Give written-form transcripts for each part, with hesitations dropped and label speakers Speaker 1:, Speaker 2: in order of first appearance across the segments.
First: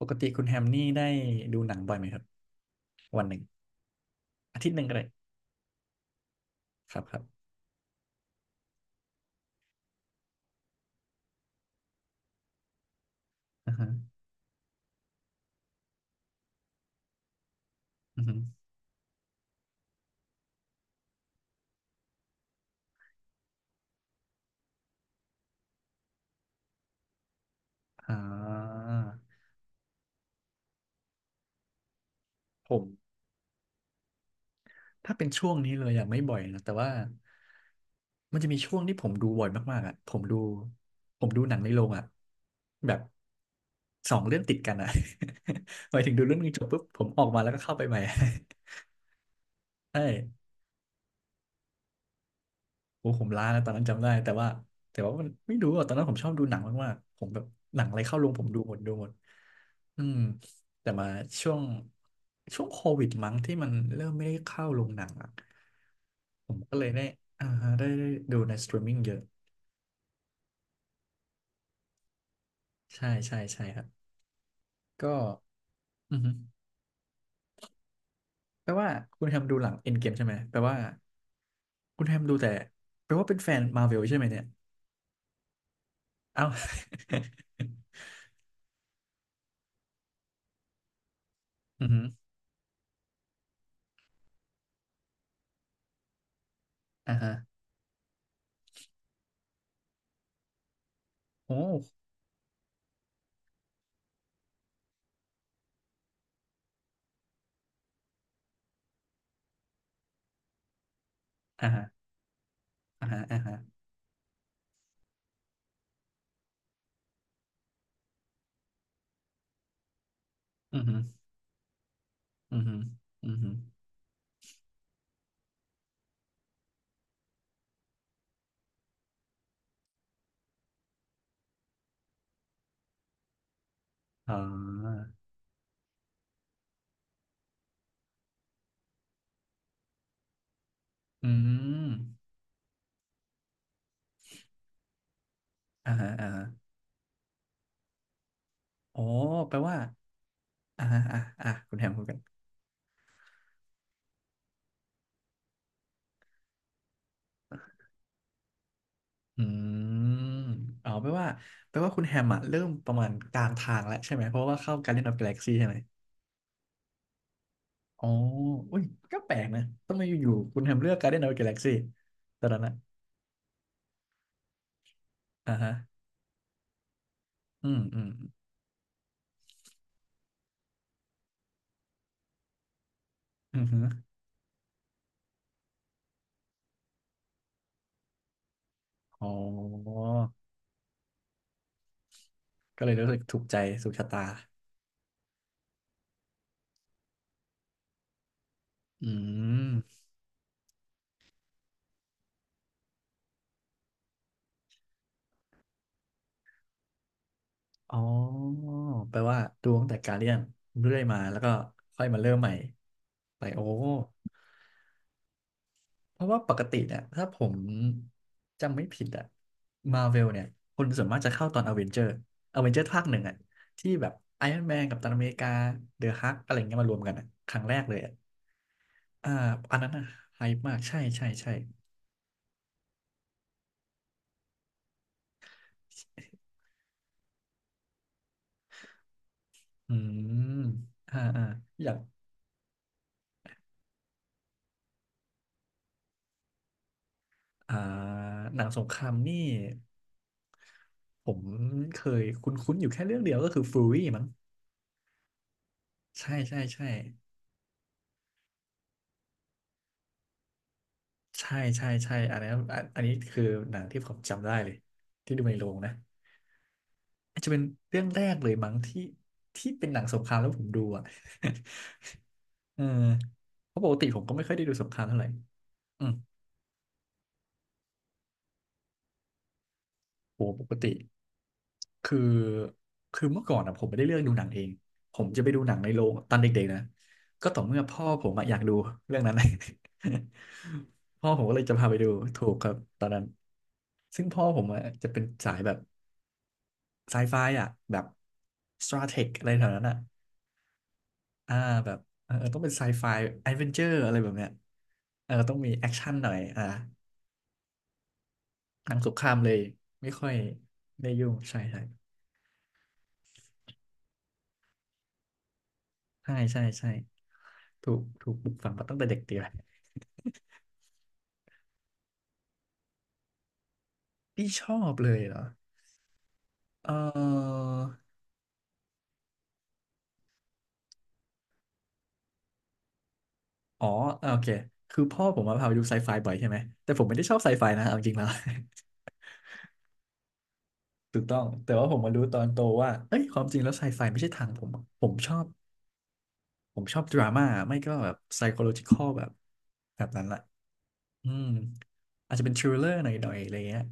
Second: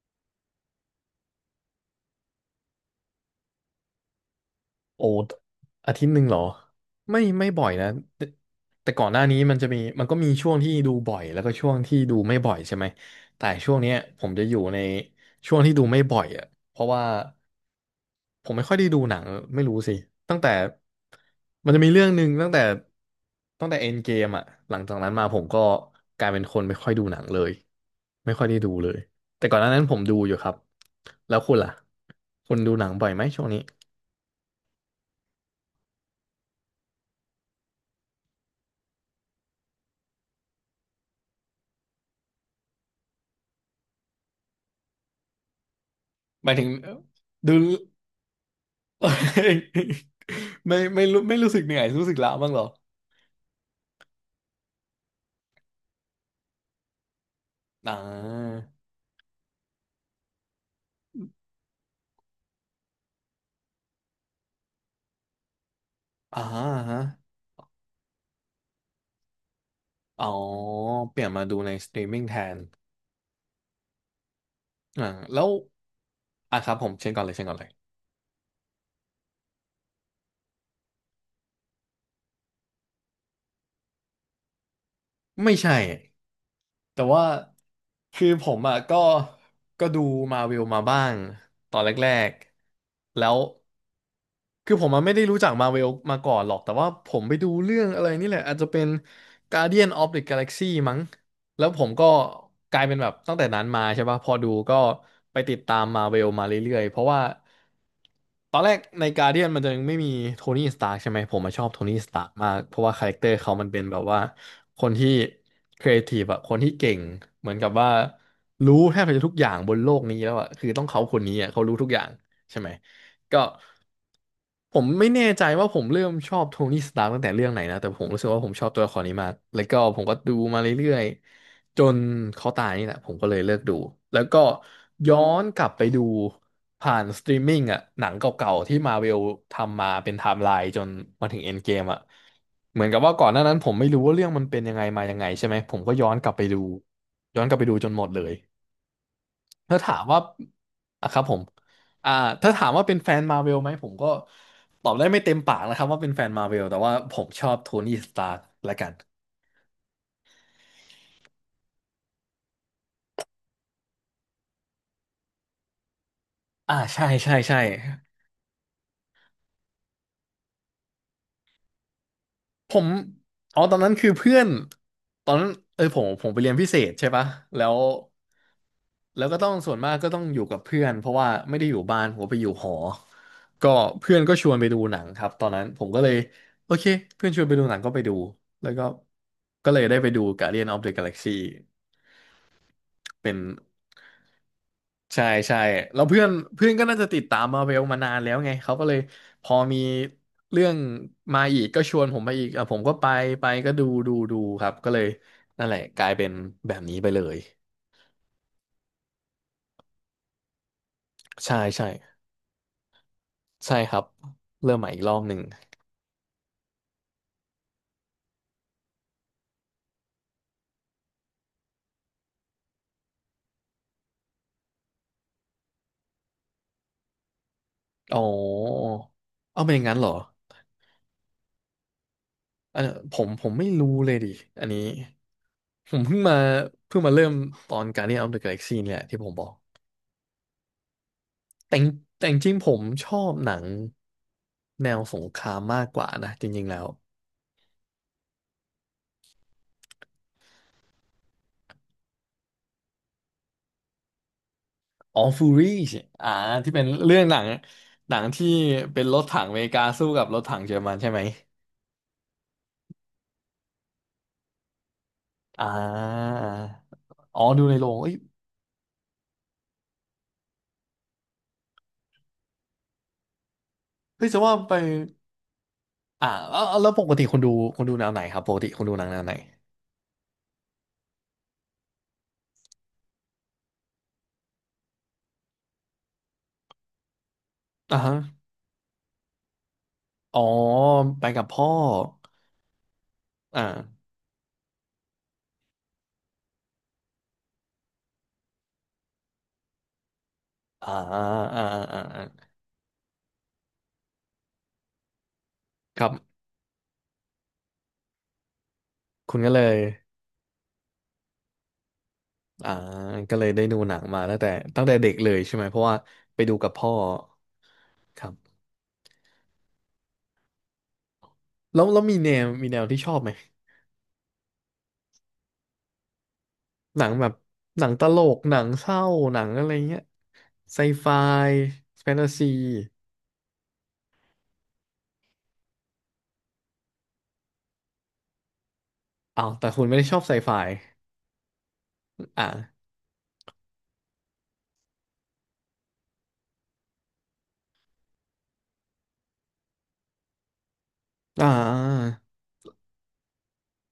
Speaker 1: ปกติคุณแฮมนี่ได้ดูหนังบ่อยไหมครับวันหนึ่งอาทิตย์หนึ่งก็ได้
Speaker 2: โอ้อาทิตย์หนึ่งเหรอ
Speaker 1: ครับค
Speaker 2: ไม่
Speaker 1: รับ
Speaker 2: ไม่บ่อยนะแต่แต่ก่อนหน้านี้มันจะมีมันก็มีช่วงที่ดูบ่อยแล้วก็ช่วงที่ดูไม่บ่อยใช่ไหมแต่
Speaker 1: อื
Speaker 2: ช่
Speaker 1: อ
Speaker 2: วง
Speaker 1: ฮึ
Speaker 2: เนี้ยผมจะอยู่ในช่วงที่ดูไม่บ่อยอ่ะเพราะว่า
Speaker 1: อือฮึ
Speaker 2: ผมไม่ค่อยได้ดูหนังไม่รู้สิตั้งแต่มันจะมีเรื่องหนึ่งตั้งแต่ตั้งแต่เอ็นเกมอ่ะหลังจากนั้นมาผมก็กลายเป็นคนไม่ค่อยดูหนังเลย
Speaker 1: อ่
Speaker 2: ไม่ค่อยได้ดู
Speaker 1: า
Speaker 2: เลยแต่ก่อนหน้านั้นผมดูอยู่ครับแล้วคุณล่ะคุณ
Speaker 1: ผ
Speaker 2: ดู
Speaker 1: ม
Speaker 2: หนังบ่อยไหมช่วงนี้
Speaker 1: ถ้าเป็นช่วงนี้เลยอะไม่บ่อยนะแต่ว่ามันจะมีช่วงที่ผมดูบ่อยมากๆอะผมดูหนังในโรงอะแบบสองเรื่องติดกันอ่ะ หมายถึงดูเรื่องหนึ
Speaker 2: ห
Speaker 1: ง
Speaker 2: มาย
Speaker 1: จ
Speaker 2: ถึ
Speaker 1: บ
Speaker 2: ง
Speaker 1: ปุ๊บผมออกมาแล้ว
Speaker 2: ดู
Speaker 1: ก็เข้าไปใหม่ ใช่
Speaker 2: ไม่ไม่รู้ไม่รู้สึกเหนื่อยรู้สึกล้าบ้างเหรอ
Speaker 1: โอ้ผมล้านะตอนนั้นจำได้แต่ว่ามันไม่รู้อ่ะตอนนั้นผมชอบดูหนังมากๆผมแบบหนัง
Speaker 2: อ่
Speaker 1: อะไรเข้าโรงผมดู
Speaker 2: า
Speaker 1: หมดดูหมดอืมแต่มาช่วงโควิดมั้งที่มันเริ่มไม่ได้เข้าโรงหนังอ่ะ
Speaker 2: อ่า
Speaker 1: ผมก็เลย
Speaker 2: ฮะ
Speaker 1: ได้อ่าได้ดูในสตรีมมิ่งเยอะ
Speaker 2: อ๋อเปลี่ยนมาดูในสตรีมมิ่งแทน
Speaker 1: ใช่ใช่ใช่ครับ
Speaker 2: อ่า
Speaker 1: ก็
Speaker 2: แล้ว
Speaker 1: อือฮึ
Speaker 2: อ่ะครับผมเช่นก่อนเลยเช่นก่อนเลย
Speaker 1: แปลว่าคุณแฮมดูหลังเอ็นเกมใช่ไหมแปลว่าคุณแฮมดูแต่แปลว่าเป็นแฟนมา r v เวลใช่ไหมเนี่ย
Speaker 2: ไม่ใช่
Speaker 1: เอ้า
Speaker 2: แต่ว่า คือผมอ่ะก็ก็ดูมาวิวมาบ้างตอน
Speaker 1: อือ
Speaker 2: แร
Speaker 1: ฮึ
Speaker 2: กๆแล้วคือผมอ่ะไม่ได้รู้จักมาวิวมาก่อนหรอกแต่ว่าผ
Speaker 1: อ่า
Speaker 2: ม
Speaker 1: ฮะ
Speaker 2: ไปดูเรื่องอะไรนี่แหละอาจจะเป็น Guardian of the Galaxy มั้ง
Speaker 1: โอ
Speaker 2: แล้วผม
Speaker 1: ้
Speaker 2: ก็กลายเป็นแบบตั้งแต่นั้นมาใช่ป่ะพอดูก็ไปติดตามมาวิวมาเรื่อยๆเพราะว่าตอนแรกใน Guardian มันจะยังไม่มีโทนี่สตาร์กใช่ไหมผมมาชอ
Speaker 1: อ่า
Speaker 2: บโท
Speaker 1: ฮะ
Speaker 2: นี่สตาร์กมากเพราะว่าคา
Speaker 1: อ่า
Speaker 2: แรค
Speaker 1: ฮะ
Speaker 2: เตอร์
Speaker 1: อ่า
Speaker 2: เขา
Speaker 1: ฮะ
Speaker 2: มันเป็นแบบว่า คนที่ครีเอทีฟอะคนที่เก่งเหมือนกับว่ารู้แทบจะทุกอย่างบนโลกนี้แล้วอะคือ
Speaker 1: อื
Speaker 2: ต้
Speaker 1: อ
Speaker 2: อง
Speaker 1: ฮึ
Speaker 2: เขาคนนี้อะเขารู้ทุกอย่าง
Speaker 1: อื
Speaker 2: ใช่
Speaker 1: อ
Speaker 2: ไหม
Speaker 1: ฮึอือ
Speaker 2: ก็
Speaker 1: ฮึ
Speaker 2: ผมไม่แน่ใจว่าผมเริ่มชอบโทนี่สตาร์ตั้งแต่เรื่องไหนนะแต่ผมรู้สึกว่าผมชอบตัวละครนี้มากแล้วก็ผมก็ดูมาเรื่อยๆจนเขาตายนี่แหละผมก็เลยเลิกดูแล้ว
Speaker 1: อ๋
Speaker 2: ก็
Speaker 1: อ
Speaker 2: ย้อนกลับไปดูผ่านสตรีมมิ่งอ่ะหนังเก่าๆที่มาเวลทำมาเป็นไทม์ไลน์จน
Speaker 1: อื
Speaker 2: มาถึงเอ็นเกมอ่ะ
Speaker 1: ม
Speaker 2: เหมือนกับว่าก่อนหน้านั้นผมไม่รู้ว่าเรื่องมันเป็นยังไงมายังไงใช่ไหมผม
Speaker 1: อ่า
Speaker 2: ก็ย้
Speaker 1: ฮะ
Speaker 2: อน
Speaker 1: อ่า
Speaker 2: กลับ
Speaker 1: ฮะ
Speaker 2: ไปดูย้อนกลับไปดูจนหมดเลย
Speaker 1: โอ้แปลว่า
Speaker 2: ถ้าถามว่า
Speaker 1: อ่าฮะ
Speaker 2: อ่ะค
Speaker 1: อ่า
Speaker 2: รับผม
Speaker 1: อ่าคุณแฮมคุณ
Speaker 2: อ่า
Speaker 1: กัน
Speaker 2: ถ้าถามว่าเป็นแฟนมาเวลไหมผมก็ตอบได้ไม่เต็มปากนะครับว่าเป็นแฟนมาเวลแต่ว่าผมชอบโทนี่สตาร์ละกัน
Speaker 1: อืมอ๋อแปลว่าคุณแฮมอะเริ่มประมาณกลางทางแล้วใช่ไหมเพราะว่าเข้า Guardian of Galaxy ใช่ไหม
Speaker 2: อ่าใช่ใช่ใช่
Speaker 1: อ๋ออุ้ยก็แปลกนะทำไมอยู่ๆคุณแฮมเลือก Guardian of Galaxy ตอนนั้น
Speaker 2: ผ
Speaker 1: อะ
Speaker 2: มอ๋อตอนนั้นคือเพื่อนตอนนั้น
Speaker 1: อ่าฮะ
Speaker 2: เออผมผมไปเรียนพิเศษใช่ปะแล้
Speaker 1: อื
Speaker 2: ว
Speaker 1: มอืม
Speaker 2: แล้วก็ต้องส่วนมากก็ต้องอยู่กับเพื่อนเพราะว่าไม่ได้อยู่บ้านผมไปอยู่หอ
Speaker 1: อืม
Speaker 2: ก็
Speaker 1: อม
Speaker 2: เพื่อนก็ชวนไปดูหนังครับตอนนั้นผมก็เลย โอเคเพื่อนชวนไปดูหนังก็ไปดูแล้วก็
Speaker 1: อ๋อ
Speaker 2: ก็เลยได้ไปดู Guardian of the Galaxy
Speaker 1: ก็เลยรู้สึก
Speaker 2: เป็
Speaker 1: ถู
Speaker 2: น
Speaker 1: กใจสุขชะตา
Speaker 2: ใช่ใช่แล้วเพื่อนเพื่อนก็น่าจะติดตามมาเวลมานานแล้วไงเขาก็เลย
Speaker 1: อื
Speaker 2: พอมี
Speaker 1: ม
Speaker 2: เรื่องมาอีกก็ชวนผมมาอีกอ่ะผมก็ไปไปก็ดูดูดูครับก็เลยนั่นแหละกลายเป็นแบบนี้ไปเลย
Speaker 1: อ๋อแปลว่าดูตั้งแต่การเรียนเรื่อยมาแล้วก็
Speaker 2: ใช่ใช่
Speaker 1: ค่อยมาเริ่มใหม่ไปโอ้
Speaker 2: ใช่ครับเริ่มใหม่อีกรอบหนึ่ง
Speaker 1: เพราะว่าปกติเนี่ยถ้าผมจำไม่ผิดอะมาเวลเนี่ยคนส่วนมากจะเข้าตอนอเวนเจอร์อเวนเจอร์ภาคหนึ่งอะที่แบบไอรอนแมนกับตันอเมริกาเดอะฮักอะไรเงี้ยมารวมกันอะครั้งแรกเลยอะ
Speaker 2: อ๋อ
Speaker 1: อ่า
Speaker 2: เอาเป็
Speaker 1: อั
Speaker 2: นอ
Speaker 1: น
Speaker 2: ย่าง
Speaker 1: นั้น
Speaker 2: นั้น
Speaker 1: อะ
Speaker 2: เหรอ
Speaker 1: ไฮป์มากใช่ใช่ใช่
Speaker 2: อันเนี้ยผมผมไม่รู้เลยดิอันนี้ผมเพิ่งมาเพิ่งมาเริ่มตอน Guardian of the Galaxy เนี่ยที่ผมบอก
Speaker 1: อืมอ่าอ่า
Speaker 2: แต่ง
Speaker 1: อยาก
Speaker 2: จริงๆผมชอบหนังแนวสงครามมากกว่านะจริงๆแล้ว
Speaker 1: อ่าหนังสงครามนี่ผมเคยคุ้นๆอยู่แค่เรื่องเดียวก็คือฟูรี่มั้ง
Speaker 2: All Furies อ่า
Speaker 1: ใช่ใช่
Speaker 2: ที่เป็น
Speaker 1: ใช่
Speaker 2: เรื่องหนังหนังที่เป็นรถถังอเมริกาสู้กับรถถังเยอรมันใช่ไหม
Speaker 1: ใช่ใช่ใช่อันนี้อันอันนี้คือหนังที่ผมจำได้เลยที่ดูใน
Speaker 2: อ่
Speaker 1: โรงนะ
Speaker 2: า
Speaker 1: อาจ
Speaker 2: อ๋อ
Speaker 1: จะเป็น
Speaker 2: ดูในโรง
Speaker 1: เรื่อง
Speaker 2: เอ้ย
Speaker 1: แรกเลยมั้งที่เป็นหนังสงครามแล้วผมดูอ่ะ เออเพราะปกติผม
Speaker 2: เฮ้ย
Speaker 1: ก็
Speaker 2: จะ
Speaker 1: ไม่ค่อ
Speaker 2: ว่า
Speaker 1: ยได้ดู
Speaker 2: ไป
Speaker 1: สงครามเท่าไหร่อืม
Speaker 2: อ่าแล้วปกติคุณดูคุณดูแนวไหนครับปกติคุณดูหนังแนวไหน
Speaker 1: โอ้ปกติคือเมื่อก่อนอะผมไม่ได้เลือกดูหนังเองผมจะไปดูหนังในโรงตอนเด็กๆนะก็ต่อเมื่อ
Speaker 2: อ่า
Speaker 1: พ่อ
Speaker 2: ฮะ
Speaker 1: ผมอะอยากดูเรื่องนั้น
Speaker 2: อ๋อ ไป
Speaker 1: พ่อผ
Speaker 2: กั
Speaker 1: ม
Speaker 2: บ
Speaker 1: ก็เลย
Speaker 2: พ่อ
Speaker 1: จะพาไปดูถูกครับตอนนั้น
Speaker 2: อ่า
Speaker 1: ซึ่งพ่อผมอะจะเป็นสายแบบไซไฟอ่ะแบบสตราเทคอะไรแถวนั้นอ่ะ
Speaker 2: อ่าอ่า
Speaker 1: อ่า
Speaker 2: อ่า
Speaker 1: แบ
Speaker 2: อ่
Speaker 1: บเออ
Speaker 2: า
Speaker 1: ต้องเป็นไซไฟแอดเวนเจอร์อะไรแบบเนี้ยเออต้องมีแอค
Speaker 2: ครั
Speaker 1: ชั่นหน่อ
Speaker 2: บ
Speaker 1: ยอ่าหนังสงครา
Speaker 2: คุ
Speaker 1: ม
Speaker 2: ณ
Speaker 1: เล
Speaker 2: ก็
Speaker 1: ย
Speaker 2: เลย
Speaker 1: ไม่ค่อยได้ยุ่งใช่ใช่
Speaker 2: อ่าก็เลยได้ดูหนังมาตั้งแต่ตั้งแต่เด็กเลยใช่ไหมเพราะว่า
Speaker 1: ใช่
Speaker 2: ไปดู
Speaker 1: ใช่
Speaker 2: กับ
Speaker 1: ใช่
Speaker 2: พ่อ
Speaker 1: ถูก
Speaker 2: ครับ
Speaker 1: ปลูกฝังมาตั้งแต่เด็กดีเลย
Speaker 2: แล้วมีแนวมีแนวที่ชอบไหม
Speaker 1: ที่ชอบเลยเหรอเ
Speaker 2: หนังแบบ
Speaker 1: ออ
Speaker 2: หนังตลกหนังเศร้าหนังอะไรเงี้ยไซไฟแฟนตาซี
Speaker 1: อ๋ออ่าโอเค คือพ่อผมมาพาไปดูไซไฟบ่อยใช่ไหม แต่ผมไม่ได้ชอบไซไฟนะเอาจริงแล้ว
Speaker 2: อ้าวแต่คุณไม่ได้ชอบไซไฟ
Speaker 1: ถูกต้องแต่ว่าผมมารู้ตอ
Speaker 2: อ่า
Speaker 1: นโตว่าเอ้ยความจริงแล้วไซไฟไม่ใช่ทางผมผมชอบดราม่า ไม่ก็แบบไซโคโลจิคอลแบบนั้นแหละอืม
Speaker 2: อ่า
Speaker 1: อาจจะเป็นทริลเลอร์หน่อยๆอะไรเงี้ย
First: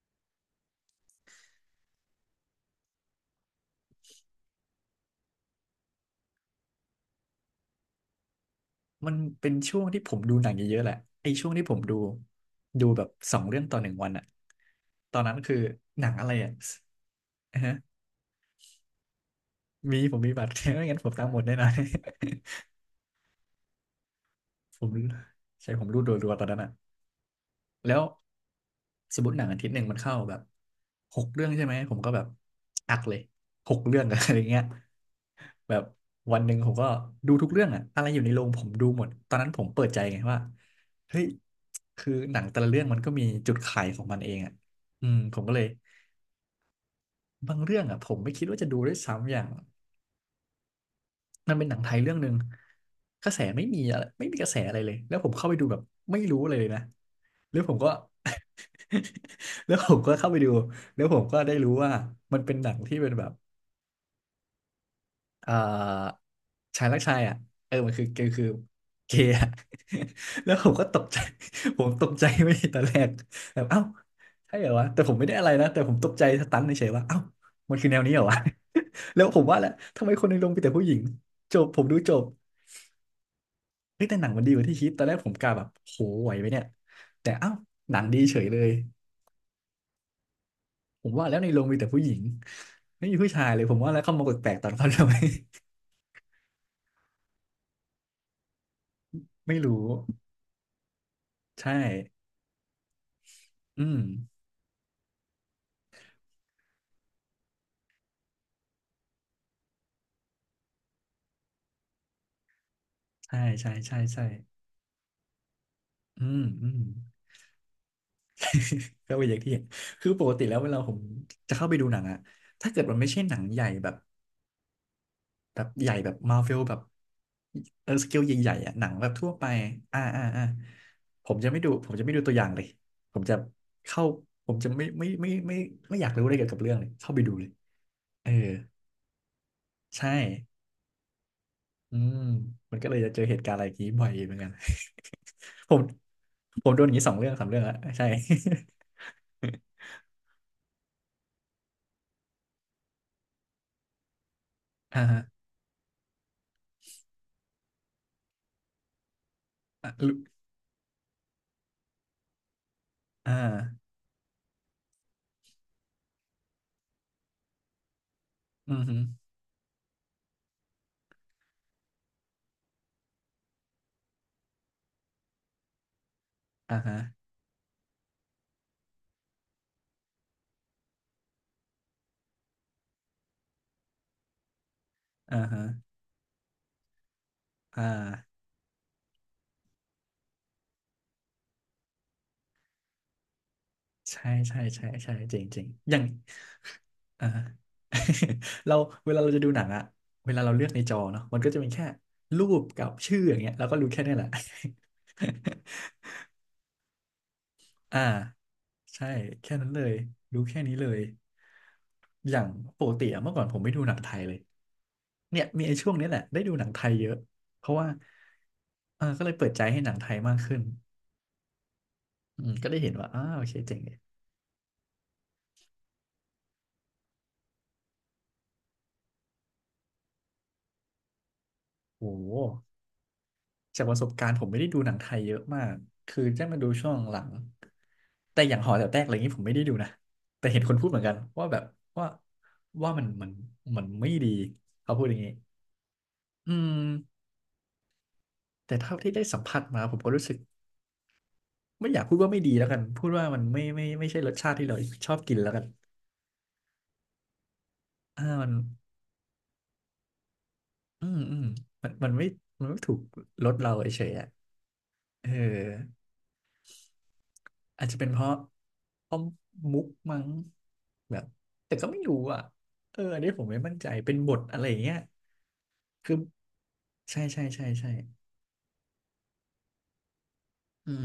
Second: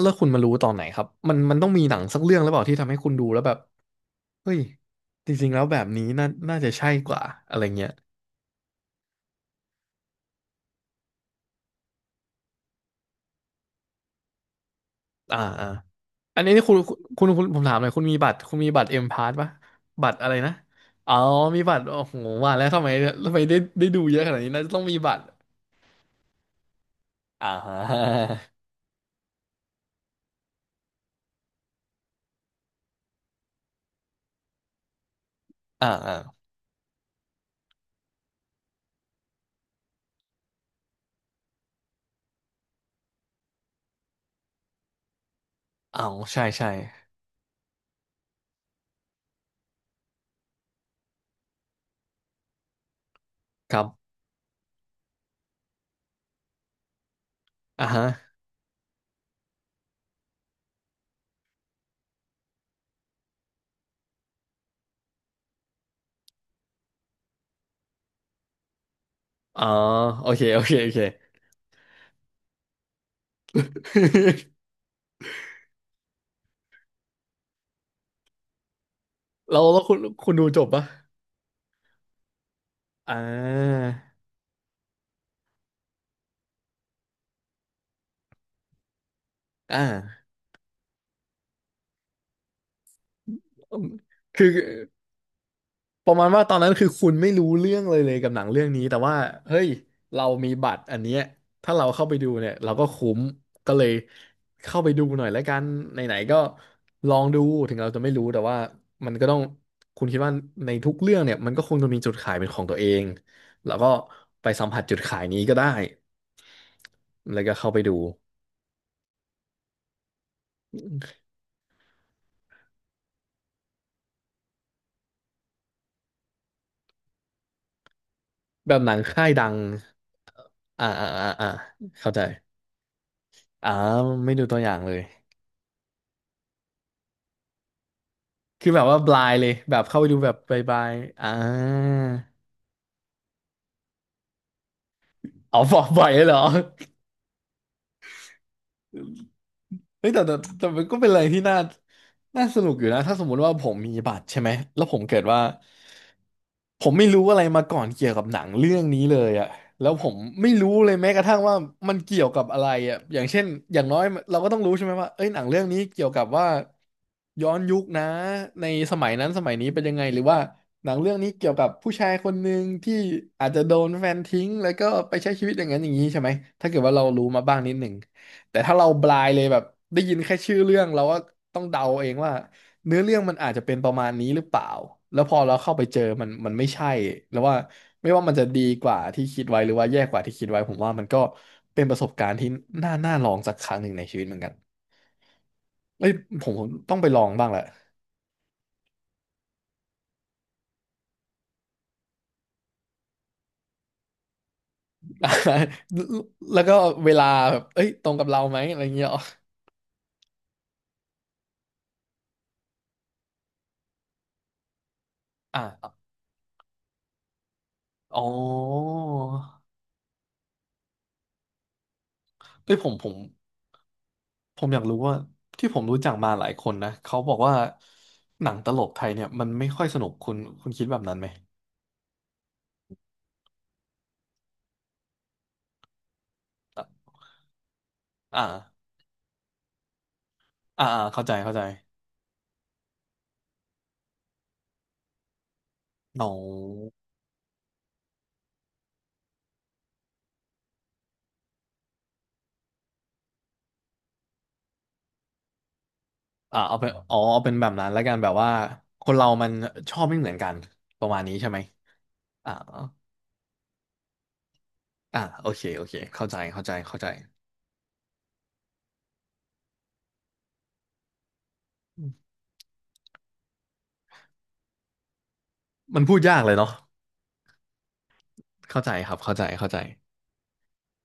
Speaker 2: แล้วคุณมารู้ตอนไหนครับมันมันต้องมีหนังสักเรื่องหรือเปล่าที่ทำให้คุณดูแล้วแบบเฮ้ยจริงๆแล้วแบบนี้น่าน่าจะใช่กว่าอะไรเงี้ย
Speaker 1: มันเป็นช่วงที่ผมดูหนังเยอะๆแหละไอ้ช่วงที่ผมดูแบบสองเรื่องต่อหนึ่งวันอะตอนนั้
Speaker 2: อ่า
Speaker 1: นคือหนังอะไร
Speaker 2: อัน
Speaker 1: อะ
Speaker 2: นี้นี่คุณคุณคุณผมถา
Speaker 1: ฮะ
Speaker 2: มหน่อยคุณมีบัตรคุณมีบัตรเอ็มพาสป่ะ
Speaker 1: มี
Speaker 2: บัต
Speaker 1: ผ
Speaker 2: ร
Speaker 1: ม
Speaker 2: อะ
Speaker 1: มี
Speaker 2: ไร
Speaker 1: บัต
Speaker 2: นะ
Speaker 1: ร ไม่งั้นผ
Speaker 2: อ๋
Speaker 1: ม
Speaker 2: อ
Speaker 1: ตามหมดแน่
Speaker 2: มี
Speaker 1: นอน
Speaker 2: บัตรโอ้โหว่าแล้วทำไมทำไมได้ได้ดูเยอะขนาดนี้น่าจะ ต้อ
Speaker 1: ผ
Speaker 2: ง
Speaker 1: ม
Speaker 2: มีบัตร
Speaker 1: ใช่ผมรูดรัวๆตอนนั้นอะ
Speaker 2: อ่าฮ
Speaker 1: แล้ว
Speaker 2: ะ
Speaker 1: สมมติหนังอาทิตย์หนึ่งมันเข้าแบบหกเรื่องใช่ไหมผมก็แบบอักเลยหกเรื่อง อะไรเงี้ย แบบ
Speaker 2: อ่าอ่า
Speaker 1: วันหนึ่งผมก็ดูทุกเรื่องอะอะไรอยู่ในโรงผมดูหมดตอนนั้นผมเปิดใจไงว่าเฮ้ยคือหนังแต่ละเรื่องมันก็มีจุดขายของมันเองอะอืมผมก็เลย
Speaker 2: เอาใช่ใช่
Speaker 1: บางเรื่องอะผมไม่คิดว่าจะดูด้วยซ้ำอย่างมันเป็นหนังไทยเรื่องหนึ่งกระแสไม่
Speaker 2: ค
Speaker 1: มี
Speaker 2: รั
Speaker 1: อะไร
Speaker 2: บ
Speaker 1: ไม่มีกระแสอะไรเลยแล้วผมเข้าไปดูแบบไม่รู้อะไรเลยนะแล้วผม
Speaker 2: อ่า
Speaker 1: ก็
Speaker 2: ฮะ
Speaker 1: แล้วผมก็เข้าไปดูแล้วผมก็ได้รู้ว่ามันเป็นหนังที่เป็นแบบเอ่อชายรักชายอ่ะเออมันคือเกอคือเกย์อะ
Speaker 2: อ๋อโอเค
Speaker 1: แล้ว
Speaker 2: โอ
Speaker 1: ผม
Speaker 2: เค
Speaker 1: ก็
Speaker 2: โอ
Speaker 1: ต
Speaker 2: เค
Speaker 1: กใจ ผมตกใจไม่ใช่ตอนแรกแบบเอ้าใช่เหรอวะแต่ผมไม่ได้อะไรนะแต่ผมตกใจสตันเฉยๆว่าเอ้ามันคือแนวนี้เหรอวะ แล้วผม ว่า
Speaker 2: เรา
Speaker 1: แห
Speaker 2: แล้
Speaker 1: ละ
Speaker 2: วคุณ
Speaker 1: ทำไมคน
Speaker 2: คุ
Speaker 1: ใน
Speaker 2: ณ
Speaker 1: โร
Speaker 2: ดู
Speaker 1: ง
Speaker 2: จ
Speaker 1: มี
Speaker 2: บ
Speaker 1: แต่ผู้
Speaker 2: ป่ะ
Speaker 1: หญิงจบผมดูจบ
Speaker 2: อ่า
Speaker 1: เฮ้ยแต่หนังมันดีกว่าที่คิดตอนแรกผมกะแบบโหไหวไหมเนี่ยแต่เอ้าหนังดีเฉยเลย
Speaker 2: อ่า
Speaker 1: ผมว่าแล้วในโรงมีแต่ผู้หญิงไม่มีผู้ชายเลยผมว่าแล้วเขามากดแป
Speaker 2: คื
Speaker 1: ล
Speaker 2: อ
Speaker 1: กๆตอนเขาทำไม
Speaker 2: ประมาณว่าตอนนั้นคือคุณไม่รู้เรื่องเลยกับหนังเรื่องนี้แต่ว่า
Speaker 1: ไม่
Speaker 2: เฮ้ย
Speaker 1: รู้
Speaker 2: เรามีบัตรอันเนี้ย
Speaker 1: ใช่
Speaker 2: ถ้าเราเข้าไปดูเนี่ยเราก็คุ้มก็
Speaker 1: อื
Speaker 2: เลย
Speaker 1: ม
Speaker 2: เข้าไปดูหน่อยแล้วกันไหนๆก็ลองดูถึงเราจะไม่รู้แต่ว่ามันก็ต้องคุณคิดว่าในทุกเรื่องเนี่ยมันก็คงจะมีจุดขายเป็นของตัวเอง
Speaker 1: ใช่ใช่
Speaker 2: แล้วก็
Speaker 1: ใช่ใช่
Speaker 2: ไปสัมผัสจุดขายนี้ก็ได้
Speaker 1: อืมอืม
Speaker 2: แล้วก็เข้าไปดู
Speaker 1: ก็เป็นอย่างที่เห็นคือปกติแล้วเวลาผมจะเข้าไปดูหนังอะถ้าเกิดมันไม่ใช่หนังใหญ่แบบใหญ่แบบมาร์เวลแบบเออสเกลใหญ่ๆอะ
Speaker 2: แบบ
Speaker 1: หนั
Speaker 2: ห
Speaker 1: ง
Speaker 2: นัง
Speaker 1: แบบ
Speaker 2: ค่า
Speaker 1: ทั่
Speaker 2: ย
Speaker 1: วไป
Speaker 2: ดัง
Speaker 1: อ่าอ่าอ่า
Speaker 2: อ่าอ่า
Speaker 1: ผ
Speaker 2: อ่า
Speaker 1: ม
Speaker 2: อ่า
Speaker 1: จะไม่ดูผมจะ
Speaker 2: เข้า
Speaker 1: ไม่ดู
Speaker 2: ใจ
Speaker 1: ตัวอย่างเลยผมจะ
Speaker 2: อ่า
Speaker 1: เข้า
Speaker 2: ไม่ดู
Speaker 1: ผม
Speaker 2: ตัวอ
Speaker 1: จะ
Speaker 2: ย่าง
Speaker 1: ไม่
Speaker 2: เลย
Speaker 1: ไม่ไม่ไม่ไม่ไม่อยากรู้อะไรเกี่ยวกับเรื่องเลยเข้าไปดูเลยเออ
Speaker 2: คือแบบว่าบลายเลยแบบเข้าไป
Speaker 1: ใช่
Speaker 2: ดูแบบบายบายอ่า
Speaker 1: อืมมันก็เลยจะเจอเหตุการณ์อะไรอย่างนี้บ่อยเหมือนกัน
Speaker 2: อ๋อ
Speaker 1: ผ
Speaker 2: บอ
Speaker 1: ม
Speaker 2: กบ่อยเลยเหรอ
Speaker 1: ผมโดนอย่างนี้สองเรื่องสามเรื่องอะใช่
Speaker 2: เฮ้ยแต่มันก็เป็นอะไรที่น่าสนุกอยู่นะถ้าสมมุติว่าผมมีบัตรใช่ไหมแล้ว ผ
Speaker 1: อ่า
Speaker 2: มเกิ
Speaker 1: ฮะ
Speaker 2: ดว่าผมไม่รู้อะไรมาก่อนเกี่ยวกับหนังเรื่องนี้เลยอะแล้
Speaker 1: อ่ะ
Speaker 2: วผ
Speaker 1: ลุ
Speaker 2: มไม่รู้เลยแม้กระทั่งว่ามันเกี่ยวกับอะไรอะอย่าง
Speaker 1: อ่า
Speaker 2: เช่นอย่างน้อยเราก็ต้องรู้ใช่ไหมว่าเอ้ยหนังเรื่องนี้เกี่ยวกับว่าย้อนยุคนะใน
Speaker 1: อือฮึ
Speaker 2: สมัยนั้นสมัยนี้เป็นยังไงหรือว่าหนังเรื่องนี้เกี่ยวกับผู้ชายคนหนึ่งที่อาจจะโดนแฟนทิ้งแล้วก็ไปใช้ชีวิตอย่างนั้นอย่างนี้ใช่ไหมถ้า
Speaker 1: อ่า
Speaker 2: เกิดว่า
Speaker 1: ฮะ
Speaker 2: เรารู้มาบ้างนิดหนึ่ง แต่ถ้าเราบลายเลยแบบได้ยินแค่ชื่อเรื่องเราก็ต้องเดาเองว่าเนื้อเรื่องมันอาจจะเป็นประมาณนี้หรือเปล่าแล้วพ
Speaker 1: อ่า
Speaker 2: อเรา
Speaker 1: ฮะ
Speaker 2: เข้าไปเจอมันมันไม่ใช่แล้วว่า
Speaker 1: อ่
Speaker 2: ไม่ว่ามัน
Speaker 1: า
Speaker 2: จะดีกว่าที่คิดไว้หรือว่าแย่กว่าที่คิดไว้ผมว่ามันก็เป็นประสบการณ์ที่น่าลองสักครั้งหนึ่งในชีวิต
Speaker 1: ใช่
Speaker 2: เหมือนกัน
Speaker 1: ใช่ใช่ใช่จริงจริงอย่าง
Speaker 2: เอ้ยผมต้องไปลอ
Speaker 1: อ่า
Speaker 2: งบ้างแหละ
Speaker 1: เราเวลาเราจะดูหนังอะเวลาเราเลือกในจอเนาะมันก็จะมีแค่รูปกับชื่ออย่างเงี้ยเราก็รู้แค่นี้แหละ
Speaker 2: แล้วก็เวลาแบบเอ้ย
Speaker 1: อ่า
Speaker 2: ตรงกับเราไหมอะไรเงี้
Speaker 1: ใช่
Speaker 2: ยอ๋อ
Speaker 1: แค่นั้นเลยรู้แค่นี้เลยอย่างปกติอะเมื่อก่อนผมไม่ดูหนังไทยเลยเนี่ย
Speaker 2: อ่
Speaker 1: มีไอ้ช่วง
Speaker 2: ะ
Speaker 1: นี้แหละได้ดูหนังไทยเยอะเพราะว่า
Speaker 2: อ๋อ
Speaker 1: เออก็เลยเปิดใจให้หนังไทยมากขึ้นอืมก็
Speaker 2: เอ้
Speaker 1: ได้
Speaker 2: ยผ
Speaker 1: เห็น
Speaker 2: มผ
Speaker 1: ว่า
Speaker 2: ม
Speaker 1: อ้าวโอเคเจ๋งเลย
Speaker 2: ผมอยากรู้ว่าที่ผมรู้จักมาหลายคนนะเขาบอกว่าหนังตลกไทยเนี่ยมันไม่ค่อยสนุกคุณคุณคิดแบบนั้นไหม
Speaker 1: โอ้โหจากประสบการณ์ผมไม่ได้ดูหนังไทยเยอะมากคือได้มาดูช่วงหลัง
Speaker 2: อ่ะ
Speaker 1: แต่
Speaker 2: อ่า
Speaker 1: อย่างหอแต๋วแตกอะไรอย่างนี้ผมไม่ได้ดูนะแต่เห็นคนพู
Speaker 2: อ่า
Speaker 1: ดเหมื
Speaker 2: อ่า
Speaker 1: อนกัน
Speaker 2: เข้าใจ
Speaker 1: ว่า
Speaker 2: เข้า
Speaker 1: แบ
Speaker 2: ใจ
Speaker 1: บว่าว่ามันมันไม่ดีเขาพูดอย่างนี้
Speaker 2: เอ
Speaker 1: อืม
Speaker 2: า
Speaker 1: แต่เท่าที่ได้สัมผัสมาผมก็รู้สึกไม่อยากพูดว่าไม่ดีแล้วกันพูดว่ามันไม่ไม่ใช่รสชาติที่เราชอบกินแล้วกัน
Speaker 2: อ่าเอาเป็นอ๋อเอาเป็นแบบนั้นแล้วกัน
Speaker 1: อ่า
Speaker 2: แบบ
Speaker 1: มั
Speaker 2: ว่า
Speaker 1: น
Speaker 2: คนเรามันชอบไม่เหมือนกันป
Speaker 1: อื
Speaker 2: ระ
Speaker 1: ม
Speaker 2: มาณ
Speaker 1: อื
Speaker 2: นี้
Speaker 1: ม
Speaker 2: ใช่ไหม
Speaker 1: มันไม่
Speaker 2: อ่า
Speaker 1: มันไม่ถูกรสเราเฉยๆอ่ะ
Speaker 2: อ่า
Speaker 1: เออ
Speaker 2: โอเคโอเคเข้าใจเข้าใจเข้าใจ
Speaker 1: อาจจะเป็นเพราะเพราะมุกมั้งแบบแต่ก็ไม่รู้อ่ะเอออันนี้ผมไม่มั่นใจเป็นบทอะไรอย่างเงี้ย
Speaker 2: มัน
Speaker 1: คื
Speaker 2: พู
Speaker 1: อ
Speaker 2: ดยากเลยเนาะ
Speaker 1: ใช่ใช่ใช่ใช่
Speaker 2: เข้าใจครับเข้าใจเข้าใจ
Speaker 1: อืม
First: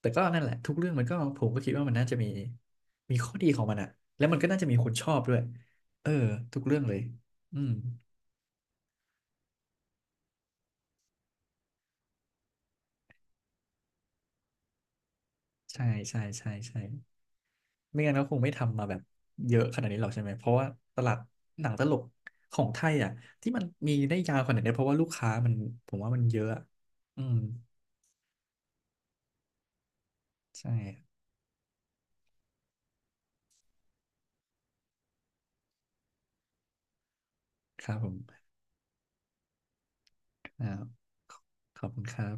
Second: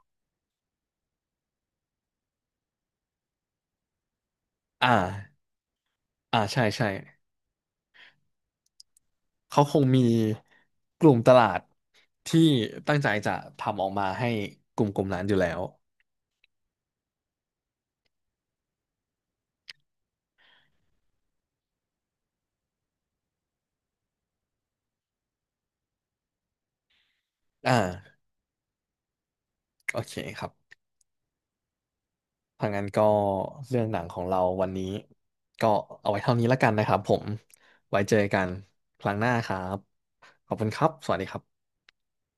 Speaker 1: แต่ก็นั่นแหละทุกเรื่องมันก็ผมก็คิดว่ามันน่าจะมีมีข้อดีของมันอะแล้วมันก็น่าจะมีค
Speaker 2: อ่
Speaker 1: นชอบด้วย
Speaker 2: า
Speaker 1: เออ
Speaker 2: อ่า
Speaker 1: ทุก
Speaker 2: ใช่
Speaker 1: เรื่อง
Speaker 2: ใช่
Speaker 1: เลยอืม
Speaker 2: เขาคงมีกลุ่มตลาดที่ตั้งใจจะทำออกมาให้กลุ่มกลุ่มนั้นอยู่แล้ว
Speaker 1: ใช่ใช่ใช่ใช่ไม่งั้นก็คงไม่ทำมาแบบเยอะขนาดนี้หรอกใช่ไหมเพราะว่าตลาดหนังตลกของไทยอ่ะที่มันมีได้ยาวขนาดนี้เพราะว่าลูกค้ามันผมว่ามันเยอะอะอืม
Speaker 2: อ่าโอเคครับ
Speaker 1: ใช่
Speaker 2: ถ้างั้นก็เรื่องหนังของเราวันนี้ก็เอาไว้เท่านี้แล้วกันนะครับผม
Speaker 1: ครับ
Speaker 2: ไว้
Speaker 1: ผ
Speaker 2: เจอ
Speaker 1: ม
Speaker 2: กันครั้งหน้าครับ ขอบคุณค
Speaker 1: อ่า
Speaker 2: รับ สวัสดีครับ
Speaker 1: ขอบคุณครับ